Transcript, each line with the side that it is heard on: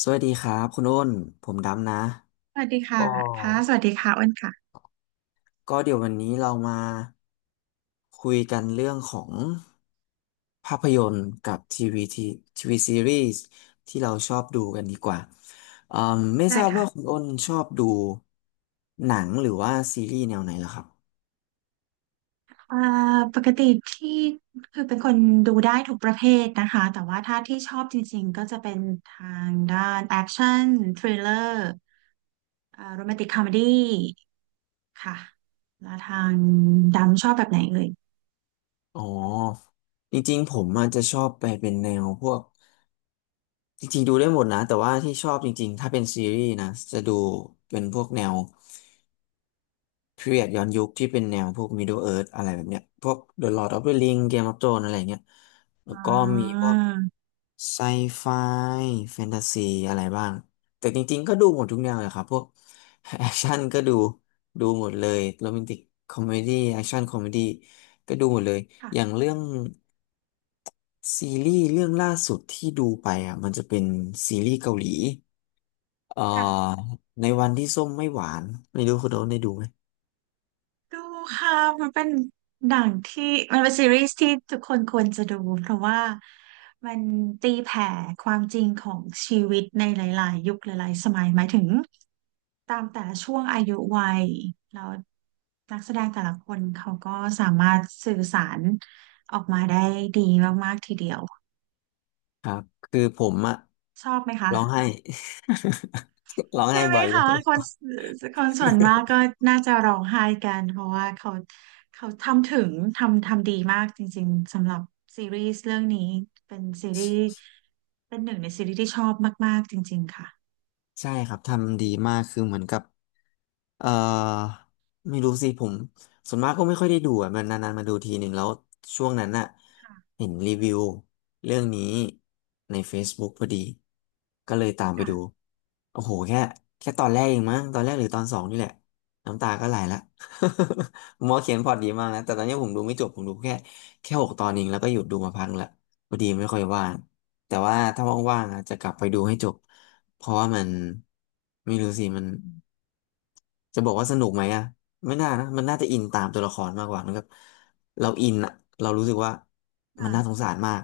left: สวัสดีครับคุณอ้นผมดำนะ
right: สวัสดีค่ะ
left: ก็
right: ค่ะสวัสดีค่ะอ้นค่ะ
left: ก็เดี๋ยววันนี้เรามาคุยกันเรื่องของภาพยนตร์กับทีวีซีรีส์ที่เราชอบดูกันดีกว่าไม่ท
right: ได้
left: ราบ
right: ค่ะ
left: ว่าคุณอ้นชอบดูหนังหรือว่าซีรีส์แนวไหนล่ะครับ
right: เอ่อปกติที่คือเป็นคนดูได้ทุกประเภทนะคะ แต่ว่าถ้าที่ชอบจริงๆก็จะเป็นทางด้านแอคชั่นทริลเลอร์โรแมนติกคอมเมดี้ค่ะ แล้วทางดำชอบแบบไหนเอ่ย
left: อ๋อจริงๆผมอาจจะชอบไปเป็นแนวพวกจริงๆดูได้หมดนะแต่ว่าที่ชอบจริงๆถ้าเป็นซีรีส์นะจะดูเป็นพวกแนว พีเรียดย้อนยุคที่เป็นแนวพวก Middle Earth อะไรแบบเนี้ยพวก The Lord of the Ring Game of Thrones อะไรเงี้ยแล้ว
right: อ่
left: ก็มีพ
right: า
left: วกไซไฟแฟนตาซีอะไรบ้างแต่จริงๆก็ดูหมดทุกแนวเลยครับพวกแอคชั่นก็ดูหมดเลยโรแมนติกคอมเมดี้แอคชั่นคอมเมดี้ก็ดูหมดเลยอย่าง
right: ค่ะ
left: เรื่องซีรีส์เรื่องล่าสุดที่ดูไปอ่ะมันจะเป็นซีรีส์เกาหลีเอ่
right: ค่ะ
left: อในวันที่ส้มไม่หวานไม่รู้คุณโดนได้ดูไหม
right: ดูค่ะ มันเป็นหนังที่มันเป็นซีรีส์ที่ทุกคนควรจะดูเพราะว่ามันตีแผ่ความจริงของชีวิตในหลายๆ ยุคหลายๆ สมัยหมายถึงตามแต่ละช่วงอายุวัยแล้วนักแสดงแต่ละคนเขาก็สามารถสื่อสารออกมาได้ดีมากๆ ทีเดียว
left: ครับคือผมอะ
right: ชอบไหมคะ
left: ร้องไห้ ร้องไห้
right: ใช่ไหม
left: บ่อยอยู่
right: คะคนส่วนมากก็น่าจะร้องไห้กันเพราะว่าเขาทำถึงทำดีมากจริงๆสำหรับซีรีส์เรื่องนี้เป็นซีรีส์เป็นหนึ่งในซีรีส์ที่ชอบมากๆจริงๆค่ะ
left: ใช่ครับทำดีมากคือเหมือนกับ เอ่อไม่รู้สิผมส่วนมากก็ไม่ค่อยได้ดูอ่ะมันนานๆมาดูทีหนึ่งแล้วช่วงนั้นน่ะ
right: ค่ะ
left: เห็นรีวิวเรื่องนี้ใน Facebook พอดีก็เลยตามไปดู
right: ค่ะ
left: โอ้โหแค่ตอนแรกเองมั้งตอนแรกหรือตอนสองนี่แหละน้ำตาก็ไหลละ หมอเขียนพล็อตดีมากนะแต่ตอนนี้ผมดูไม่จบผมดูแค่หกตอนเองแล้วก็หยุดดูมาพักละพอดีไม่ค่อยว่างแต่ว่าถ้าว่างๆอ่ะจะกลับไปดูให้จบ เพราะว่ามันไม่รู้สิมันจะบอกว่าสนุกไหมอะไม่น่านะมันน่าจะอินตามตัวละครมากกว่ามันก็เราอินอะเรารู้สึกว่ามัน
right: ค่ะ
left: น่าสงสารมาก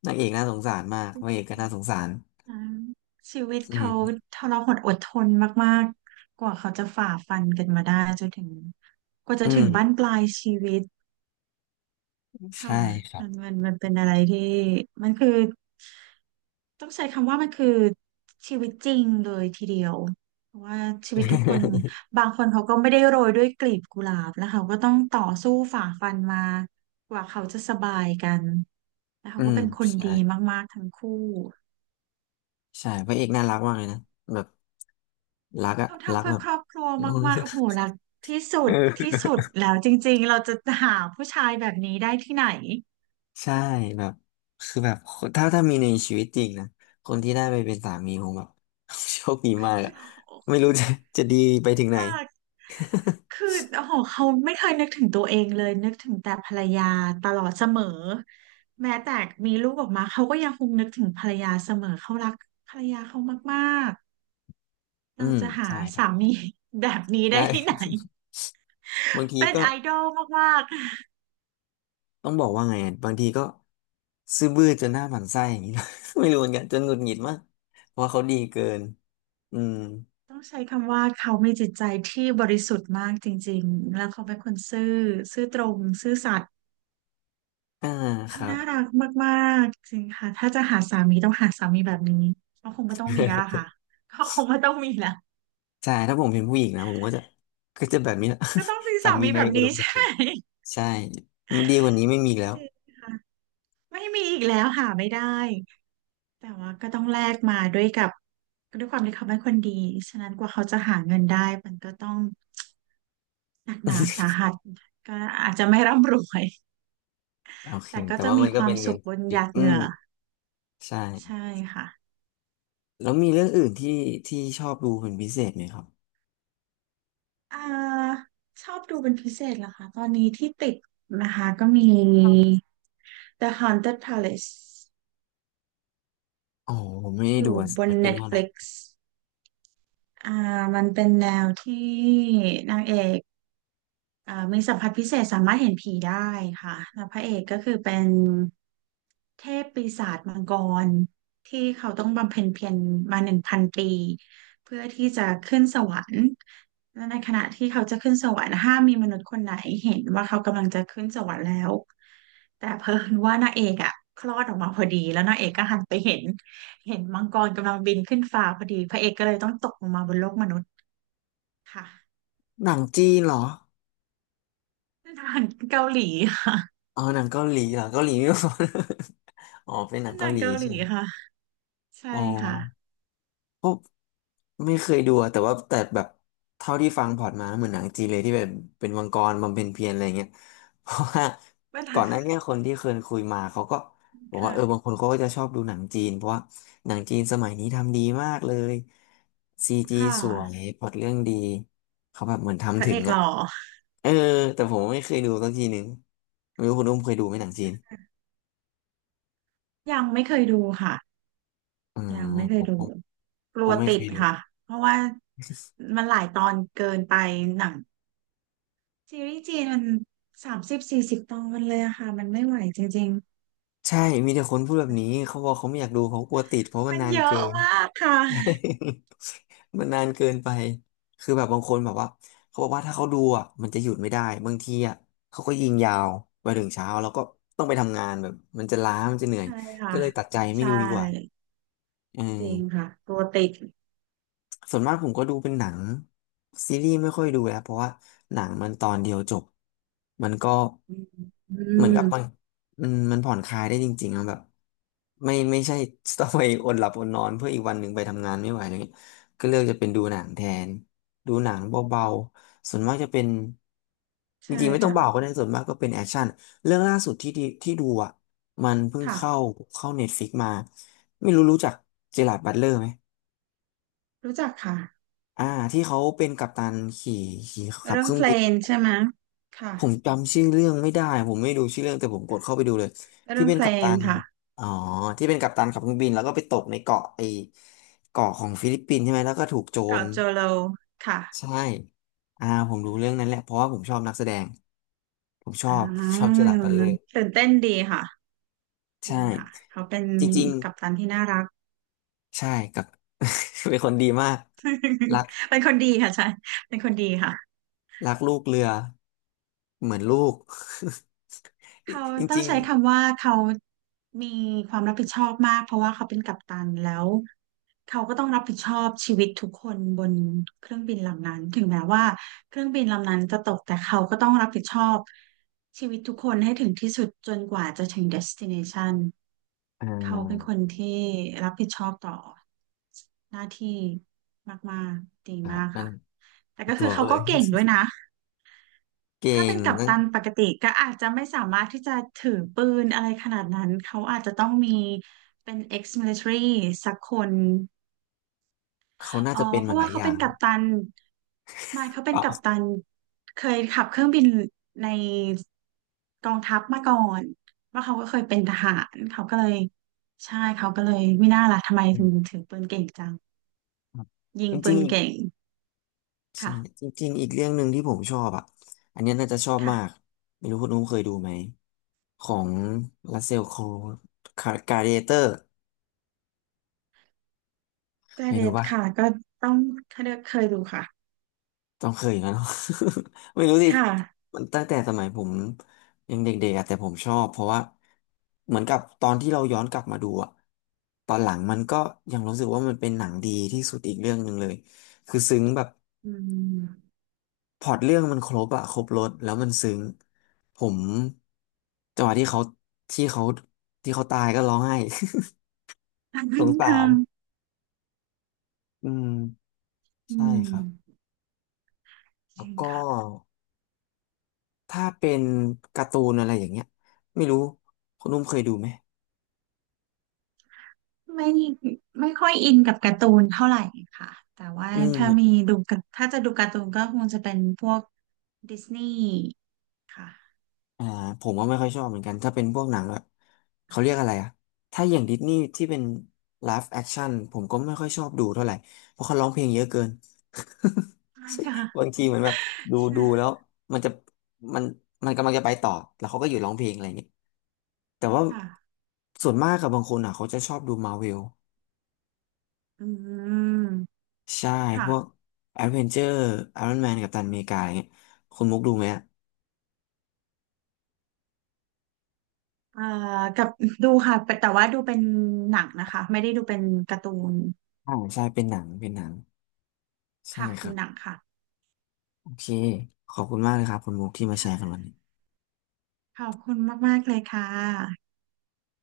left: นางเอกน่าสงสารมาก
right: จริ
left: พระเอ
right: ง
left: กก็น่าสงสาร
right: ๆนะชีวิต
left: อื
right: เขา
left: ม
right: ทรหดอดทนมากๆกว่าเขาจะฝ่าฟันกันมาได้จนถึงกว่าจะ
left: อื
right: ถึงบั้น
left: ม
right: ปลายชีวิต ค่ะ
left: ใช่ครั
right: มัน
left: บ
right: มันมันเป็นอะไรที่มันคือต้องใช้คำว่ามันคือชีวิตจริงเลยทีเดียวเพราะว่าชีวิตทุกคนบางคนเขาก็ไม่ได้โรยด้วยกลีบกุหลาบแล้วเขาก็ต้องต่อสู้ฝ่าฟันมากว่าเขาจะสบายกันแล้วเขา
left: อื
right: ก็
left: ม
right: เป็นคน
left: ใช่
right: ดีมากๆทั้งคู่
left: ใช่พระเอกน่ารักมากเลยนะแบบรักอะ
right: เขา
left: รั
right: ทำ
left: ก
right: เพื่
left: แบ
right: อ
left: บ
right: ครอบครัว มากๆโอ้โหรักที่สุ
left: เ
right: ดที่
left: ออ
right: สุดแล้วจริงๆเราจะหาผู้ชายแบบนี้ได้ที่ไหน
left: ใช่แบบคือแบบถ้ามีในชีวิตจริงนะคนที่ได้ไปเป็นสามีผมแบบ โชคดี
right: คอ
left: มาก
right: จะ
left: อะ
right: โอ้
left: ไม่รู้จะ จะดี ไปถึงไหน
right: ค่ะ คือ โอ้โหเขาไม่เคยนึกถึงตัวเองเลยนึกถึงแต่ภรรยาตลอดเสมอแม้แต่มีลูกออกมาเขาก็ยังคงนึกถึงภรรยาเสมอเขารักภรรยาเขามากๆ
left: อื
right: เรา
left: ม
right: จะหา
left: ใช่ครั
right: สา
left: บ
right: มี แบบนี้ได้
left: ได้
right: ที่ไหน
left: บางที
right: เป็น
left: ก็
right: ไอดอลมากๆ
left: ต้องบอกว่าไงอะบางทีก็ซื่อบื้อจนหน้าหมั่นไส้อย่างนี้นะ ไม่รู้เหมือนกันจนหงุดหงิดมากเพราะว่าเขาดีเกินอืม
right: ต้องใช้คำว่าเขามีจิตใจที่บริสุทธิ์มากจริงๆแล้วเขาเป็นคนซื่อซื่อตรงซื่อสัตย์
left: อ่าค
right: เขา
left: รับ
right: น่ารักมากๆจริงค่ะถ้าจะหาสามีต้องหาสามีแบบนี้ก็คงไม่ต้องมีแล้วล่ะค่ะ ก็คงไม่ต้องมีแล้ว
left: ใช่ถ้าผมเป็นผู้หญิงนะผมก็จะก็จะแบบนี้แหละ
right: ก็ต้องมี
left: สา
right: สา
left: มี
right: มี
left: ใน
right: แบบ
left: อุด
right: นี้
left: มคติ
right: ใช่
left: ใช่มันดีกว่านี้ไม่มีแล้
right: จ
left: ว
right: ริงค่ะไม่มีอีกแล้วหาไม่ได้แต่ว่าก็ต้องแลกมาด้วยกับด้วยความที่เขาเป็นคนดีฉะนั้นกว่าเขาจะหาเงินได้มันก็ต้องหนักหนาสาหัสก็อาจจะไม่ร่ำรวย
left: โอเค
right: แต่ก็
left: แต่
right: จะ
left: ว่า
right: มี
left: มัน
right: ค
left: ก็
right: วา
left: เป็
right: ม
left: นเงิ
right: สุ
left: น
right: ขบนห
left: ปิด
right: ยาด
left: อื
right: เห
left: ม
right: งื่อ
left: ใช่
right: ใช่ค่ะ
left: แล้วมีเรื่องอื่นที่ชอบดูเป็นพิเศษไหมครับ
right: อ่าชอบดูเป็นพิเศษเหรอคะตอนนี้ที่ติดนะคะก็มี The Haunted Palace
left: อ๋อผมไม่ได้
right: อ
left: ดู
right: ยู่
left: อะ
right: บน
left: มันเป็นแนวไหน
right: Netflix อ่ามันเป็นแนวที่นางเอกมีสัมผัสพิเศษสามารถเห็นผีได้ค่ะแล้วพระเอกก็คือเป็นเทพปีศาจมังกรที่เขาต้องบำเพ็ญเพียรมา1,000 ปีเพื่อที่จะขึ้นสวรรค์และในขณะที่เขาจะขึ้นสวรรค์ห้ามมีมนุษย์คนไหนเห็นว่าเขากำลังจะขึ้นสวรรค์แล้วแต่เพอ่นว่านางเอกอ่ะคลอดออกมาพอดีแล้วนางเอกก็หันไปเห็นเห็นมังกรกำลังบินขึ้นฟ้าพอดีพระเอกก็เลยต้องตกลงมาบนโลกมนุษย์ ค่ะ
left: หนังจีนเหรอ
right: เป็นอาหารเกาหลี
left: อ๋อหนังเกาหลีเหรอเกาหลีไม่พอ อ๋อเป็นหนั
right: เป็
left: ง
right: นอาห
left: เกา
right: นัง
left: หลี
right: เกาหลี
left: ใช่ไหม
right: ค่ะใช่
left: อ๋อ
right: ค่ะ
left: ก็ไม่เคยดูอะแต่ว่าแต่แบบเท่าที่ฟังพล็อร์ตมาเหมือนหนังจีนเลยที่แบบเป็นวังกรบำเพ็ญเพียรอะไรเงี้ย เพราะว่า
right: เป็น
left: ก่
right: อา
left: อนหน้า
right: ห
left: เนี้ยคนที่เคยคุยมาเขาก็
right: าร
left: บอกว่า
right: ค่ะ
left: เออบางคนเขาก็จะชอบดูหนังจีนเพราะว่าหนังจีนสมัยนี้ทำดีมากเลยซีจี
right: ค่
left: สวย
right: ะ
left: พล็อตเรื่องดีเขาแบบเหมือน
right: พ
left: ทำ
right: ระ
left: ถึ
right: เอ
left: ง
right: กห
left: อ่ะ
right: ล่อ
left: เออแต่ผมไม่เคยดูสักทีหนึ่งไม่รู้คุณอุ้มเคยดูไหมหนังจีน
right: ยังไม่เคยดูค่ะ
left: อืม
right: ยังไม่เค
left: ผ
right: ย
left: ม
right: ดูกลั
left: ก็
right: ว
left: ไม่
right: ติ
left: เค
right: ด
left: ยดู
right: ค่ะเพราะว่ามันหลายตอนเกินไปหนังซีรีส์จีนมัน30-40 ตอนเลยอะค่ะมันไม่ไหวจริง
left: ใช่ มีแต่คนพูดแบ
right: ๆ
left: บนี้
right: แต่
left: เขาบอกเขาไม่อยากดูเขากลัวติดเพราะมั
right: มั
left: น
right: น
left: นาน
right: เย
left: เกิ
right: อะ
left: น
right: มากค่ะ
left: มันนานเกินไป คือแบบบางคนแบบว่าเขาบอกว่าถ้าเขาดูอ่ะมันจะหยุดไม่ได้บางทีอ่ะเขาก็ยิงยาวไปถึงเช้าแล้วก็ต้องไปทำงานแบบมันจะล้ามันจะเหนื่อย
right: ใช่ค่ะ
left: ก็เลยตัดใจไม่
right: ใช่
left: ดูดีกว่าอืม
right: จริงค่ะกลัวติด
left: ส่วนมากผมก็ดูเป็นหนังซีรีส์ไม่ค่อยดูแล้วเพราะว่าหนังมันตอนเดียวจบมันก็
right: อืมอื
left: เหมือนกับมัน
right: ม
left: มันมันผ่อนคลายได้จริงๆอะแบบไม่ใช่ต้องไปอดหลับอดนอนเพื่ออีกวันหนึ่งไปทำงานไม่ไหวอะไรเงี้ยก็เลือกจะเป็นดูหนังแทนดูหนังเบาๆส่วนมากจะเป็นจ
right: ใช่
left: ริงๆไม่ต้องเบาก็
right: ค่ะ
left: ได้ส่วนมากก็เป็นแอคชั่นเรื่องล่าสุดที่ดีที่ดูอ่ะมันเพิ่ง
right: ค่ะ
left: เข้าเน็ตฟ i ิกมาไม่รู้รู้จักเจอราร์ดบัตเลอร์ไหม
right: รู้จักค่ะ
left: อ่าที่เขาเป็นกัปตันขี่ขับ
right: เรื่อ
left: เค
right: ง
left: รื่อ
right: เพ
left: ง
right: ล
left: บิน
right: นใช่ไหม ค่ะ
left: ผมจำชื่อเรื่องไม่ได้ผมไม่ดูชื่อเรื่องแต่ผมกดเข้าไปดูเลยที่
right: เรื่อง
left: เป็น
right: เพล
left: กัปตั
right: น
left: น
right: ค่ะ
left: อ๋อที่เป็นกัปตันขับเครื่องบินแล้วก็ไปตกในเกาะไอเกาะของฟิลิปปินส์ใช่ไหมแล้วก็ถูกโจร
right: เกาะโจโล ค่ะ
left: ใช่อ่าผมรู้เรื่องนั้นแหละเพราะว่าผมชอบนักแสดงผมชอ
right: อ่
left: บผมชอบเจอ
right: า
left: ร์ราร์ดบัตเลอร์
right: ตื่นเต้นดีค่ะ
left: ใช่
right: ดีค่ะ เขาเป็น
left: จริง
right: กัปตันที่น่ารัก
left: ๆใช่กับ เป็นคนดีมากรัก
right: เป็นคนดีค่ะใช่ เป็นคนดีค่ะ
left: รักลูกเรือเหมือนลูก
right: เขา
left: จ
right: ต้อง
left: ริง
right: ใช้คำว่าเขามีความรับผิดชอบมากเพราะว่าเขาเป็นกัปตันแล้วเขาก็ต้องรับผิดชอบชีวิตทุกคนบนเครื่องบินลำนั้นถึงแม้ว่าเครื่องบินลำนั้นจะตกแต่เขาก็ต้องรับผิดชอบชีวิตทุกคนให้ถึงที่สุดจนกว่าจะถึง destination
left: ๆอ่า
right: เขาเป็นคนที่รับผิดชอบต่อหน้าที่มากๆดี
left: ครั
right: มา
left: บ
right: ก
left: นั่
right: ค่ะ
left: น
right: แต่
left: คื
right: ก็
left: อตั
right: คือ
left: ว
right: เขา
left: เขาเล
right: ก็
left: ย
right: เก่งด้วยนะ
left: เก่
right: ถ้าเป็
left: ง
right: นกัป
left: นะ
right: ตันปกติก็อาจจะไม่สามารถที่จะถือปืนอะไรขนาดนั้นเขาอาจจะต้องมีเป็น ex-military สักคน
left: เขาน่า
right: อ๋อ
left: จะเป็น
right: เพ
left: มา
right: ราะ
left: หลา
right: ว่า
left: ยอ
right: เขา
left: ย่า
right: เป็น
left: ง
right: กั
left: ครั
right: ปตั
left: บ
right: นไม่เขาเป็
left: อ๋
right: นกัป
left: อ
right: ตันเคยขับเครื่องบินในกองทัพมาก่อนว่าเขาก็เคยเป็นทหารเขาก็เลยใช่เขาก็เลยไม่น่าล่ะทำไม
left: อื
right: ถึง
left: ม
right: ถือปืนเก่งจัง
left: ครับ
right: ยิง
left: จ
right: ปื
left: ริง
right: น
left: ๆอีก
right: เก่ง
left: ใช่
right: ค่ะ
left: จริงๆอีกเรื่องหนึ่งที่ผมชอบอ่ะอันเนี้ยน่าจะชอบ
right: ค่ะ
left: มากไม่รู้คุณนุ้มเคยดูไหมของรัสเซลโครว์คาร์เดเตอร์
right: แต่
left: เคย
right: เด็
left: ดู
right: ด
left: ป่ะ
right: ค่ะก็ต้องเคยดูค่ะ
left: ต้องเคยอย่างนั้นหรอ ไม่รู้สิ
right: ค่ะ
left: มันตั้งแต่สมัยผมยังเด็กๆอะแต่ผมชอบเพราะว่าเหมือนกับตอนที่เราย้อนกลับมาดูอะตอนหลังมันก็ยังรู้สึกว่ามันเป็นหนังดีที่สุดอีกเรื่องหนึ่งเลยคือซึ้งแบบ
right: อืม
left: พล็อตเรื่องมันครบอะครบรสแล้วมันซึ้งผมจังหวะที่เขาที่เขาตายก็ร้องไห้
right: ทาน
left: ส
right: ค่อ
left: ง
right: น
left: สา
right: ข้า
left: ร
right: ง
left: อืม
right: อื
left: ใช่ครับ
right: มจ
left: แล้
right: ริ
left: ว
right: ง
left: ก็
right: ค่ะ
left: ถ้าเป็นการ์ตูนอะไรอย่างเงี้ยไม่รู้คุณนุ่มเคยดูไหม
right: ไม่ไม่ค่อยอินกับการ์ตูนเท่าไหร่ค่ะแต่ว่า
left: อืม
right: ถ้ามีดูกับถ้าจะดูการ์ตูนก็คงจะเป็นพวกดิสนีย์ค่ะ
left: อ่าผมก็ไม่ค่อยชอบเหมือนกันถ้าเป็นพวกหนังแบบเขาเรียกอะไรอะถ้าอย่างดิสนีย์ที่เป็นไล i v e อคช i ่ n ผมก็ไม่ค่อยชอบดูเท่าไหร่เพราะเขาร้องเพลงเยอะเกิน
right: ใช่
left: บาง
right: ค่ะ
left: ทีเหมือนแบบดูแล้วมันจะมันมันกำลังจะไปต่อแล้วเขาก็อยู่ร้องเพลงอะไรอย่างเงี้ยแต่ว่า
right: ค่ะ
left: ส่วนมากกับบางคนอ่ะเขาจะชอบดูมา r v เวล
right: อืม
left: ใช่พ
right: ค่ะ
left: วกแอดเวนเจอร์ไอรอนแมนกัปตันอเมริกาอะไรเงี้ยคุณมุกดูไหมอ่ะ
right: เอ่อกับดูค่ะแต่ว่าดูเป็นหนังนะคะไม่ได้ดูเป็นการ์ตูน
left: อ่าใช่เป็นหนังเป็นหนัง ใช่
right: ค่ะ
left: ค
right: ดู
left: รั
right: หนั
left: บ
right: งค่ะ
left: โอเคขอบคุณมากเลยครับคุณมุกที่มาแชร์กันวัน
right: ค่ะ
left: นี้
right: ขอบคุณมากๆเลยค่ะ